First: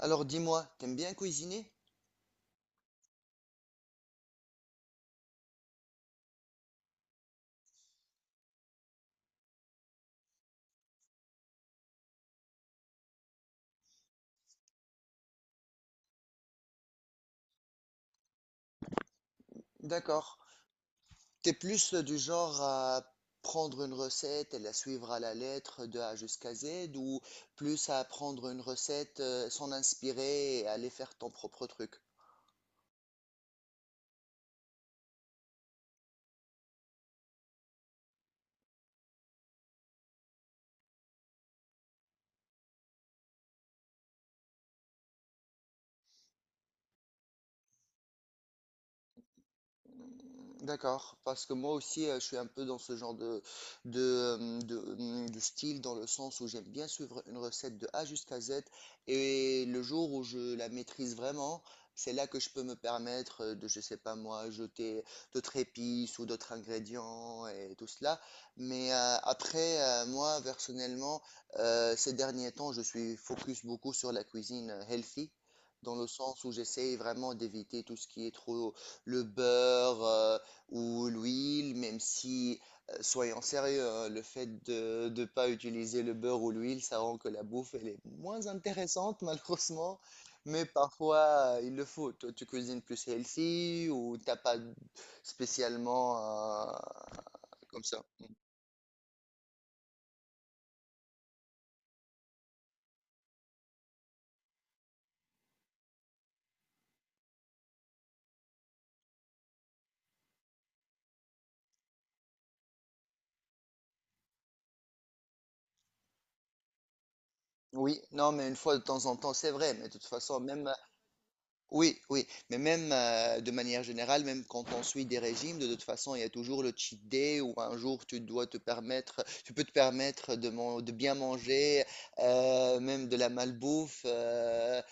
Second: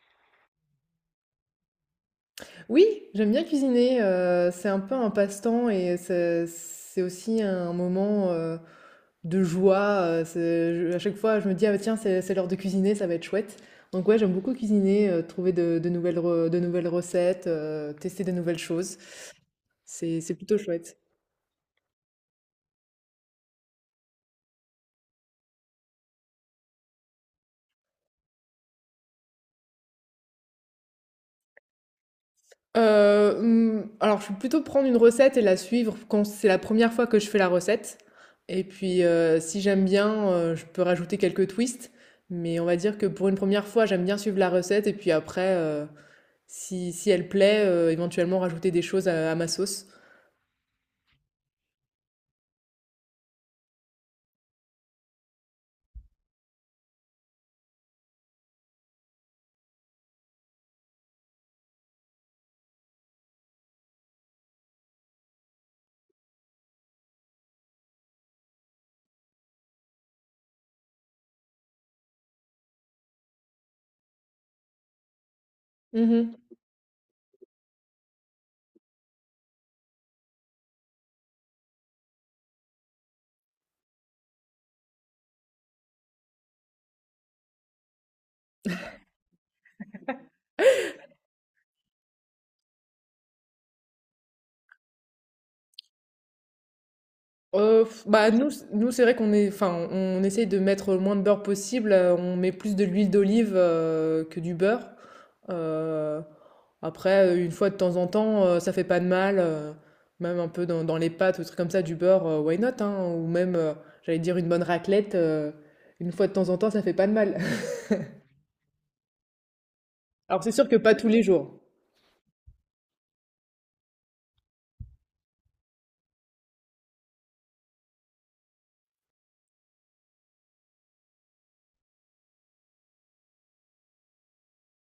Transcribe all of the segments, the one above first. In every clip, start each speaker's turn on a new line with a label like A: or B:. A: Alors dis-moi, t'aimes bien cuisiner?
B: Oui, j'aime bien cuisiner, c'est un peu un passe-temps et c'est aussi un moment, de joie. C'est, je à chaque fois je me dis: «Ah bah, tiens, c'est l'heure de cuisiner, ça va être chouette». Donc ouais, j'aime beaucoup cuisiner, trouver de nouvelles re de nouvelles recettes, tester de nouvelles choses. C'est
A: D'accord.
B: c'est plutôt chouette.
A: T'es plus du genre à prendre une recette et la suivre à la lettre de A jusqu'à Z ou plus à prendre une recette, s'en inspirer et aller faire ton propre truc?
B: Mmh, alors je vais plutôt prendre une recette et la suivre quand c'est la première fois que je fais la recette, et puis, si j'aime bien, je peux rajouter quelques twists, mais on va dire que pour une première fois, j'aime bien suivre la recette et puis après, si elle plaît, éventuellement rajouter des choses à ma sauce.
A: D'accord, parce que moi aussi je suis un peu dans ce genre de style dans le sens où j'aime bien suivre une recette de A jusqu'à Z et le jour où je la maîtrise vraiment, c'est là que je peux me permettre je sais pas moi, jeter d'autres épices ou d'autres ingrédients et tout cela. Mais après, moi personnellement, ces derniers temps, je suis focus beaucoup sur la cuisine healthy. Dans le
B: Mmh.
A: sens où j'essaye vraiment d'éviter tout ce qui est trop le beurre, ou l'huile, même si, soyons sérieux, hein, le fait de ne pas utiliser le beurre ou l'huile, ça rend que la bouffe, elle est moins intéressante, malheureusement. Mais parfois, il le faut. Toi, tu cuisines plus healthy ou t'as pas spécialement euh, comme
B: Euh,
A: ça.
B: f- bah nous, nous c'est vrai qu'on est, enfin, on essaye de mettre le moins de beurre possible. On met plus de l'huile d'olive que du beurre. Euh, Après, une fois de temps en temps, ça fait pas de mal. Même un peu dans, dans les pâtes ou des trucs comme ça, du beurre, why not, hein, ou même, j'allais dire une bonne raclette. Une fois de temps en temps, ça fait pas de mal.
A: Oui, non, mais une fois de temps en temps, c'est vrai. Mais de toute façon,
B: Alors c'est sûr
A: même.
B: que pas tous les jours.
A: Oui, oui, mais même de manière générale, même quand on suit des régimes, de toute façon, il y a toujours le cheat day où un jour tu dois te permettre, tu peux te permettre de bien manger, même de la malbouffe, euh,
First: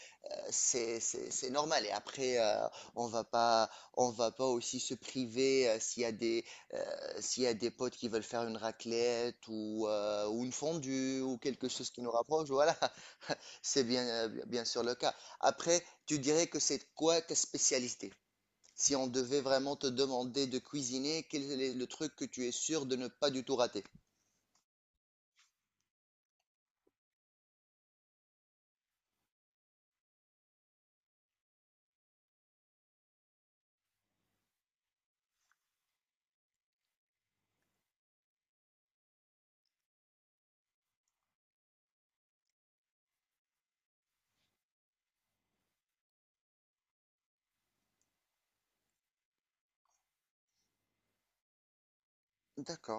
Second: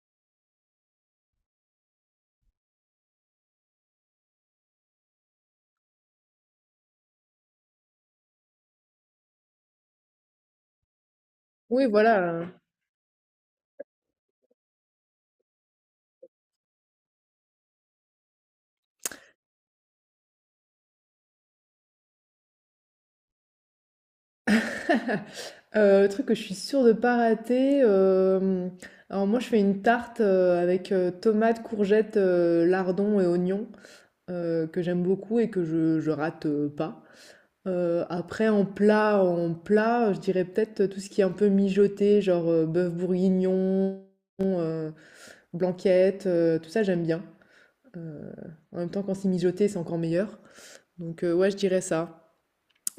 A: c'est, c'est, c'est normal. Et après, on va pas, on va pas aussi se priver s'il y a des, euh, potes qui veulent faire une raclette ou une fondue ou quelque
B: Oui,
A: chose qui nous
B: voilà.
A: rapproche, voilà. C'est bien, bien sûr le cas. Après, tu dirais que c'est quoi ta spécialité? Si on devait vraiment te demander de cuisiner, quel est le truc que tu es sûr de ne pas du tout rater?
B: Le truc que je suis sûre de pas rater, alors moi je fais une tarte, avec, tomates, courgettes, lardons et oignons, que j'aime beaucoup et que je rate, pas. Après en plat, je dirais peut-être tout ce qui est un peu mijoté, genre, bœuf bourguignon, heu, blanquette, tout ça j'aime bien. Heu, En même temps quand c'est mijoté, c'est encore meilleur. Donc, ouais je dirais ça.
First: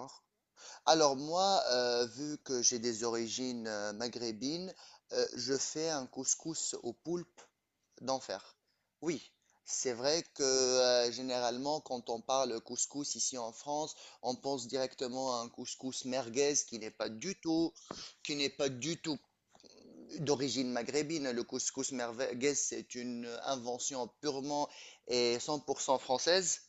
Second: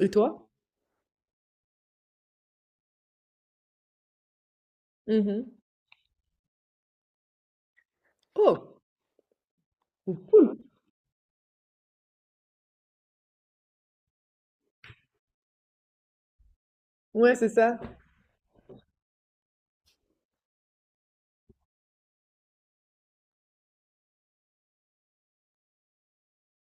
B: Et toi?
A: Alors moi, vu que j'ai des origines maghrébines,
B: Mmh.
A: je fais un couscous au poulpe d'enfer.
B: Oh!
A: Oui, c'est vrai que
B: Cool.
A: généralement, quand on parle couscous ici en France, on pense directement à un couscous merguez
B: Ouais c'est ça.
A: qui n'est pas du tout d'origine maghrébine. Le couscous merveilleux, c'est une invention purement et 100% française.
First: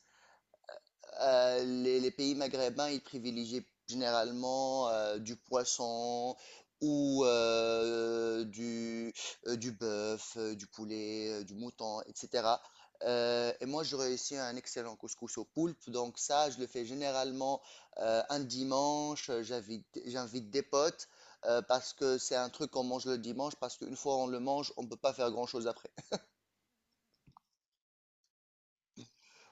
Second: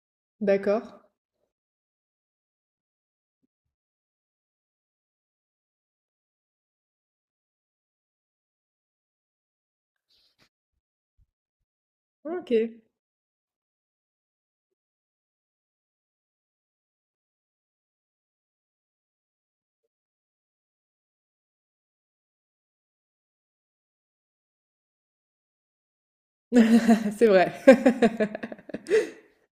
B: D'accord.
A: Les les, pays maghrébins, ils privilégient généralement du poisson ou euh, du, du bœuf, du poulet, du mouton, etc.
B: OK.
A: Et moi, je réussis un excellent couscous au poulpe. Donc ça, je le fais généralement un dimanche. J'invite des potes parce que c'est un truc qu'on mange le dimanche parce qu'une fois on le mange, on ne peut pas faire grand-chose après.
B: C'est vrai.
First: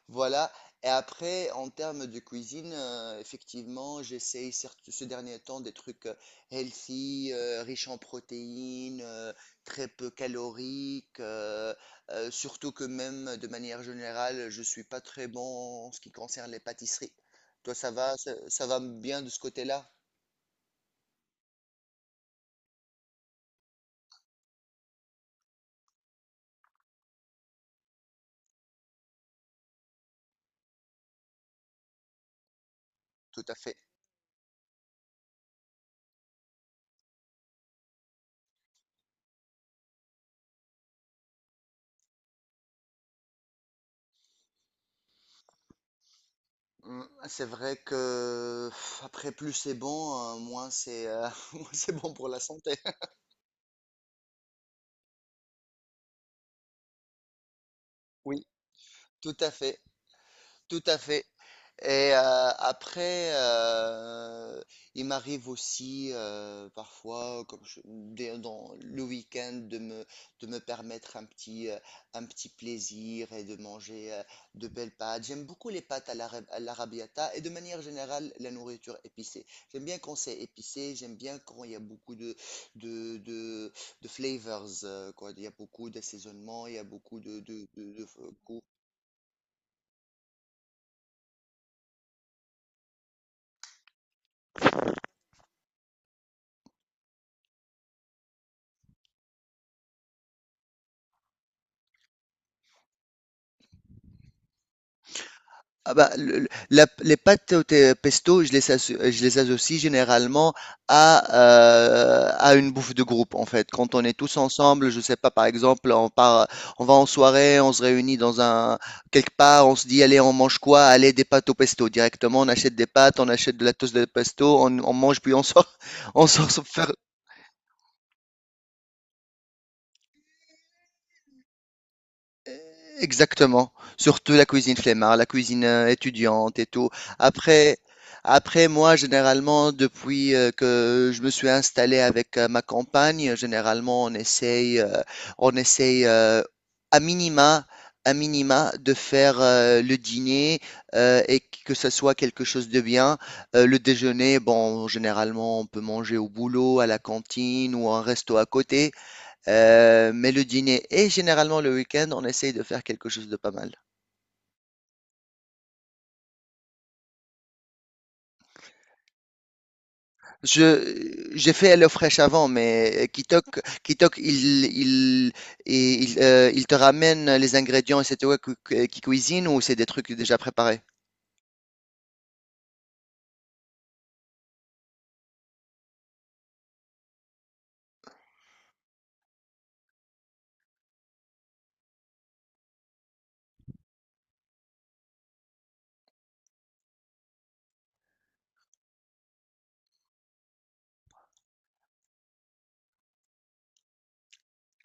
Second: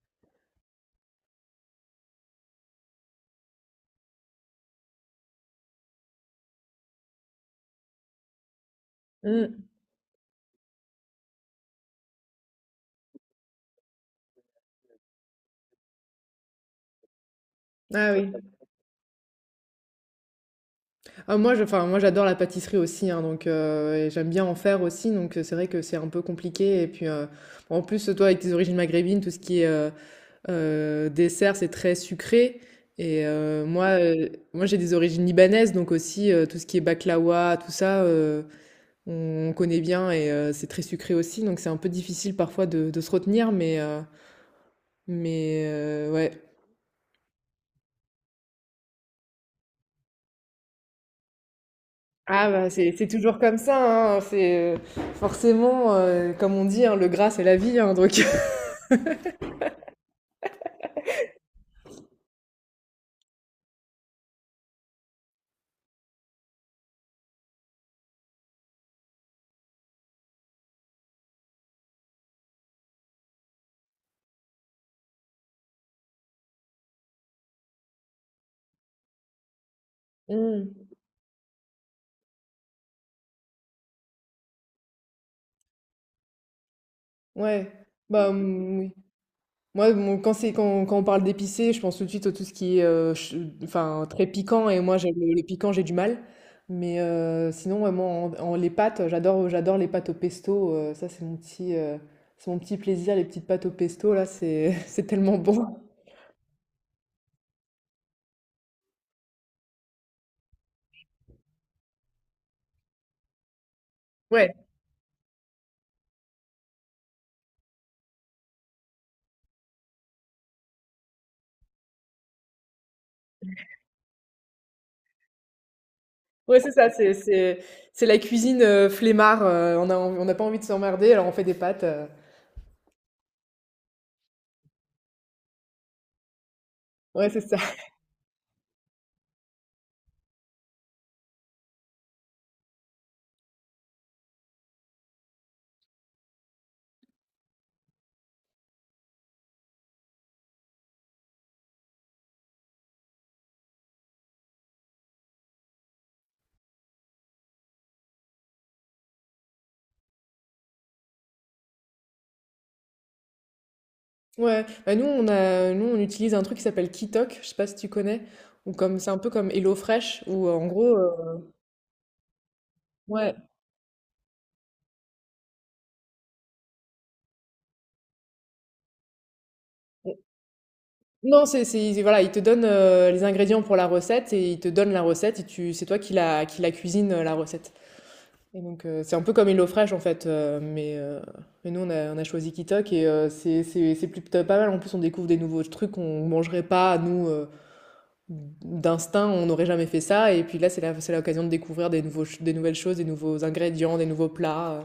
A: Voilà. Et après, en termes de cuisine, effectivement, j'essaye certes ce dernier temps des trucs healthy, riches en protéines,
B: Mmh.
A: très peu caloriques, surtout que même de manière générale, je suis pas très bon en ce qui concerne les pâtisseries. Toi, ça
B: Ah
A: va,
B: oui.
A: ça va bien de ce côté-là?
B: Ah, moi, je, enfin, moi, j'adore la pâtisserie aussi, hein, donc et j'aime bien en faire aussi, donc c'est vrai que c'est un peu compliqué. Et puis, en plus, toi, avec tes origines maghrébines, tout ce qui est dessert, c'est très sucré. Et
A: Tout à fait.
B: moi, j'ai des origines libanaises, donc aussi tout ce qui est baklawa, tout ça, on connaît bien et c'est très sucré aussi, donc c'est un peu difficile parfois de se retenir, mais ouais.
A: Mm, C'est vrai que pff, après plus c'est bon, moins c'est moins c'est bon pour la
B: Ah bah
A: santé.
B: c'est toujours comme ça, hein, c'est, forcément, comme on dit, hein, le gras c'est la vie, hein, donc
A: Oui, tout à fait, tout à fait. Et après, il m'arrive aussi parfois, comme dans le week-end, de me permettre un petit plaisir et de manger de belles pâtes. J'aime beaucoup les pâtes à l'arrabbiata et de manière générale la nourriture épicée. J'aime bien quand c'est
B: Mmh,
A: épicé, j'aime bien quand il y a beaucoup de, de, de flavors, quoi. Il y a beaucoup d'assaisonnement, il y a beaucoup
B: ouais,
A: de.
B: bah, mmh, oui. Moi, mon quand c'est quand on parle d'épicé, je pense tout de suite à tout ce qui est, ch enfin, très piquant et moi j'aime le piquant, j'ai du mal. Mais, sinon, ouais, moi en en les pâtes, j'adore les pâtes au pesto, ça c'est mon petit plaisir, les petites pâtes au pesto là, c'est c'est tellement bon.
A: Ah bah, les pâtes pesto, je les associe généralement à une bouffe de groupe, en fait. Quand on est tous
B: Ouais.
A: ensemble, je sais pas, par exemple, on part, on va en soirée, on se réunit dans un, quelque part, on se dit, allez, on mange quoi? Allez, des pâtes au pesto. Directement, on achète des pâtes, on achète de la toast de pesto, on mange, puis on sort, on sort se
B: Ouais, c'est ça,
A: faire.
B: c'est c'est la cuisine, flemmard, on a env on n'a pas envie de s'emmerder, alors on fait des pâtes,
A: Exactement. Surtout la cuisine flemmard, la cuisine étudiante et tout.
B: ouais, c'est ça.
A: Après, après moi, généralement, depuis que je me suis installé avec ma compagne, généralement, on essaye à minima, à minima de faire le dîner et que ce soit quelque chose de bien. Le déjeuner, bon, généralement, on peut manger au boulot, à la cantine ou à un resto à côté. Mais le dîner et généralement le week-end, on essaye de faire quelque chose de pas mal.
B: Ouais, bah, nous on a nous on utilise un truc qui s'appelle Kitok, je sais pas si tu connais? Ou comme c'est un peu comme HelloFresh où en gros,
A: Je, j'ai fait HelloFresh avant, mais
B: ouais.
A: Kitok, il te ramène les ingrédients et c'est toi qui cuisine ou c'est des trucs déjà préparés?
B: Non, c'est ils voilà, ils te donnent, les ingrédients pour la recette et ils te donnent la recette et tu c'est toi qui la cuisine, la recette. Et donc, c'est un peu comme HelloFresh, en fait, mais nous, on a choisi Kitok et c'est c'est plutôt pas mal. En plus, on découvre des nouveaux trucs qu'on mangerait pas, nous, d'instinct, on n'aurait jamais fait ça et puis là, c'est l'occasion de découvrir des nouveaux ch des nouvelles choses, des nouveaux ingrédients, des nouveaux plats,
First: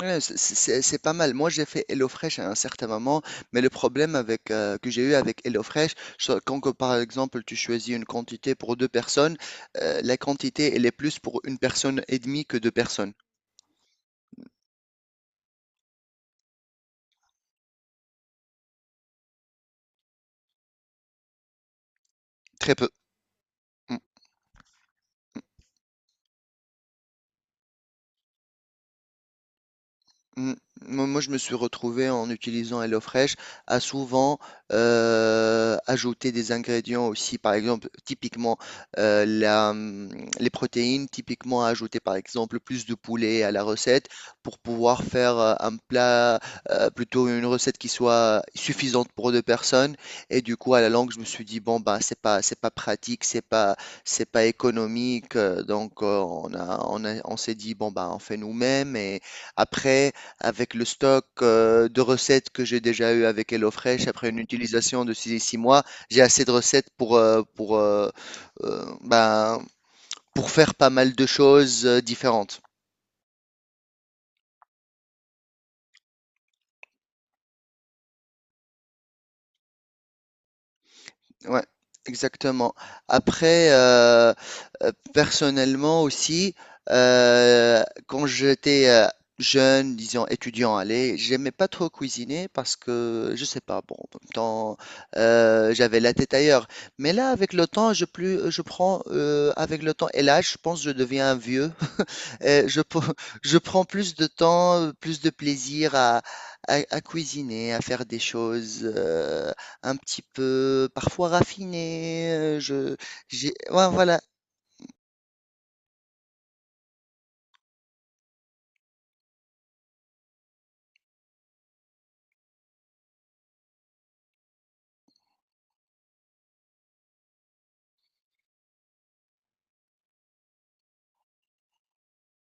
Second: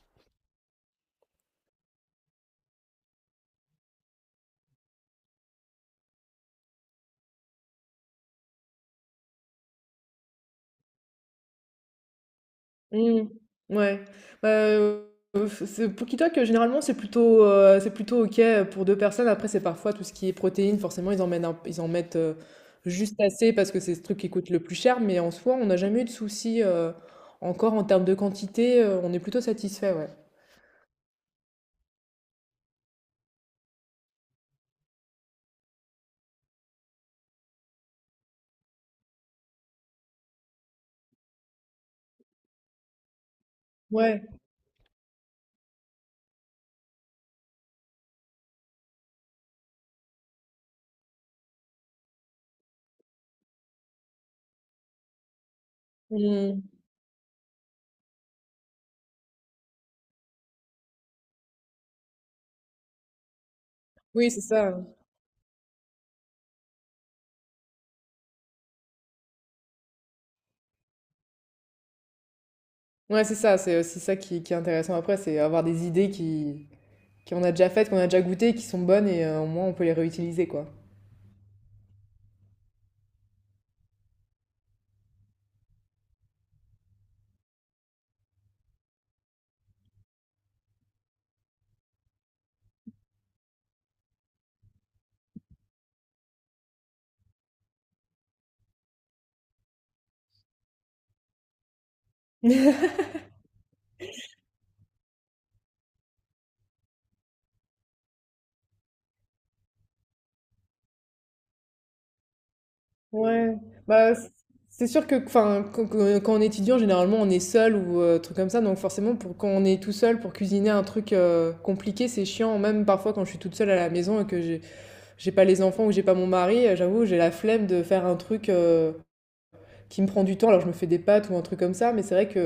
A: Ouais, c'est pas mal. Moi, j'ai fait HelloFresh à un certain moment, mais le problème avec, que j'ai eu avec HelloFresh, c'est quand que, par exemple tu choisis une quantité pour deux personnes, la quantité elle est plus pour une personne et demie que deux personnes.
B: Mmh. Ouais, bah, f c'est pookitoc, généralement, c'est plutôt OK, pour 2 personnes. Après, c'est parfois tout ce qui est protéines, forcément, ils en mettent,
A: Très peu.
B: juste assez parce que c'est ce truc qui coûte le plus cher, mais en soi, on n'a jamais eu de soucis, encore en termes de quantité, on est plutôt satisfait, ouais.
A: Mm. Moi, je me suis retrouvé en utilisant HelloFresh à souvent ajouter des ingrédients aussi, par exemple, typiquement euh, la, hum, les protéines, typiquement à ajouter par exemple plus de poulet à la recette
B: Ouais,
A: pour pouvoir faire un plat, plutôt une recette qui soit suffisante pour deux personnes. Et du coup, à la longue, je me suis dit, bon, bah, c'est pas pratique, c'est pas économique. Donc,
B: mmh.
A: on s'est dit, bon, bah, on fait nous-mêmes et. Après, avec le stock de recettes que j'ai déjà eu avec HelloFresh, après
B: Oui,
A: une
B: c'est ça.
A: utilisation de six mois, j'ai assez de recettes ben, pour faire pas mal de choses différentes.
B: Ouais, c'est ça, c'est aussi ça qui est intéressant après, c'est avoir des idées qui qu'on a déjà faites, qu'on a déjà goûtées, qui sont bonnes et au moins, on peut les réutiliser, quoi.
A: Ouais, exactement. Après, personnellement aussi, quand j'étais jeune, disons étudiant, allez, j'aimais pas trop cuisiner parce que, je sais pas, bon, en même temps, j'avais la tête ailleurs. Mais là, avec le temps, je prends, avec le temps et l'âge, je pense que je deviens un vieux. Et je prends plus de temps, plus de plaisir à, à cuisiner, à faire des choses. Un petit peu parfois raffiné, je j'ai
B: Ouais,
A: ouais,
B: bah
A: voilà.
B: c'est sûr que enfin quand quand on est étudiant, généralement on est seul ou truc comme ça, donc forcément pour quand on est tout seul pour cuisiner un truc compliqué, c'est chiant. Même parfois quand je suis toute seule à la maison et que j'ai pas les enfants ou que j'ai pas mon mari, j'avoue j'ai la flemme de faire un truc qui me prend du temps. Alors je me fais des pâtes ou un truc comme ça, mais c'est vrai que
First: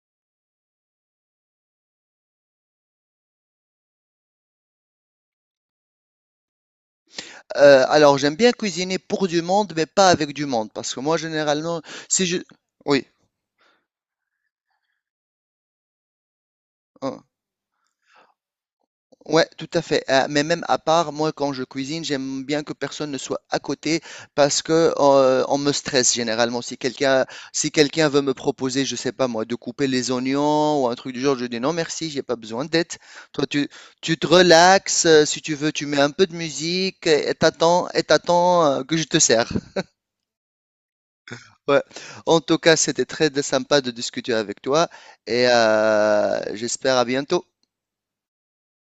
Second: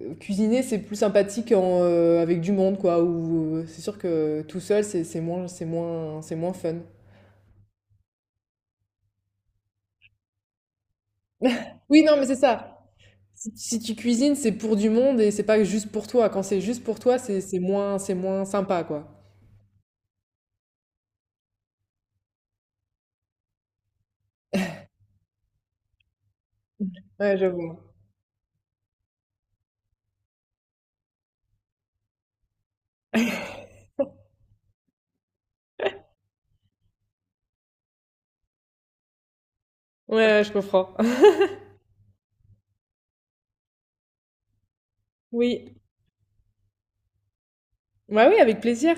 B: cuisiner c'est plus sympathique en, avec du monde quoi. Ou c'est sûr que tout seul c'est moins c'est moins fun.
A: Alors j'aime bien cuisiner pour du monde, mais pas avec du monde, parce que moi généralement
B: Oui non
A: si
B: mais c'est
A: je
B: ça.
A: oui,
B: Si, si tu cuisines, c'est pour du monde et c'est pas juste pour toi. Quand c'est juste pour toi,
A: hein.
B: c'est moins sympa, quoi.
A: Ouais, tout à fait. Mais même à part, moi, quand je cuisine, j'aime bien que personne ne soit à côté parce que on me stresse généralement.
B: Ouais, je
A: Si
B: vois.
A: quelqu'un veut me proposer, je sais pas moi, de couper les oignons ou un truc du genre, je dis non merci, j'ai pas besoin d'aide. Toi, tu te relaxes. Si tu veux, tu mets un peu de musique et et t'attends que je te sers.
B: Ouais, ouais, je comprends.
A: Ouais. En tout cas, c'était très sympa de discuter avec toi et
B: Oui.
A: j'espère à bientôt.
B: Ouais, oui, avec plaisir.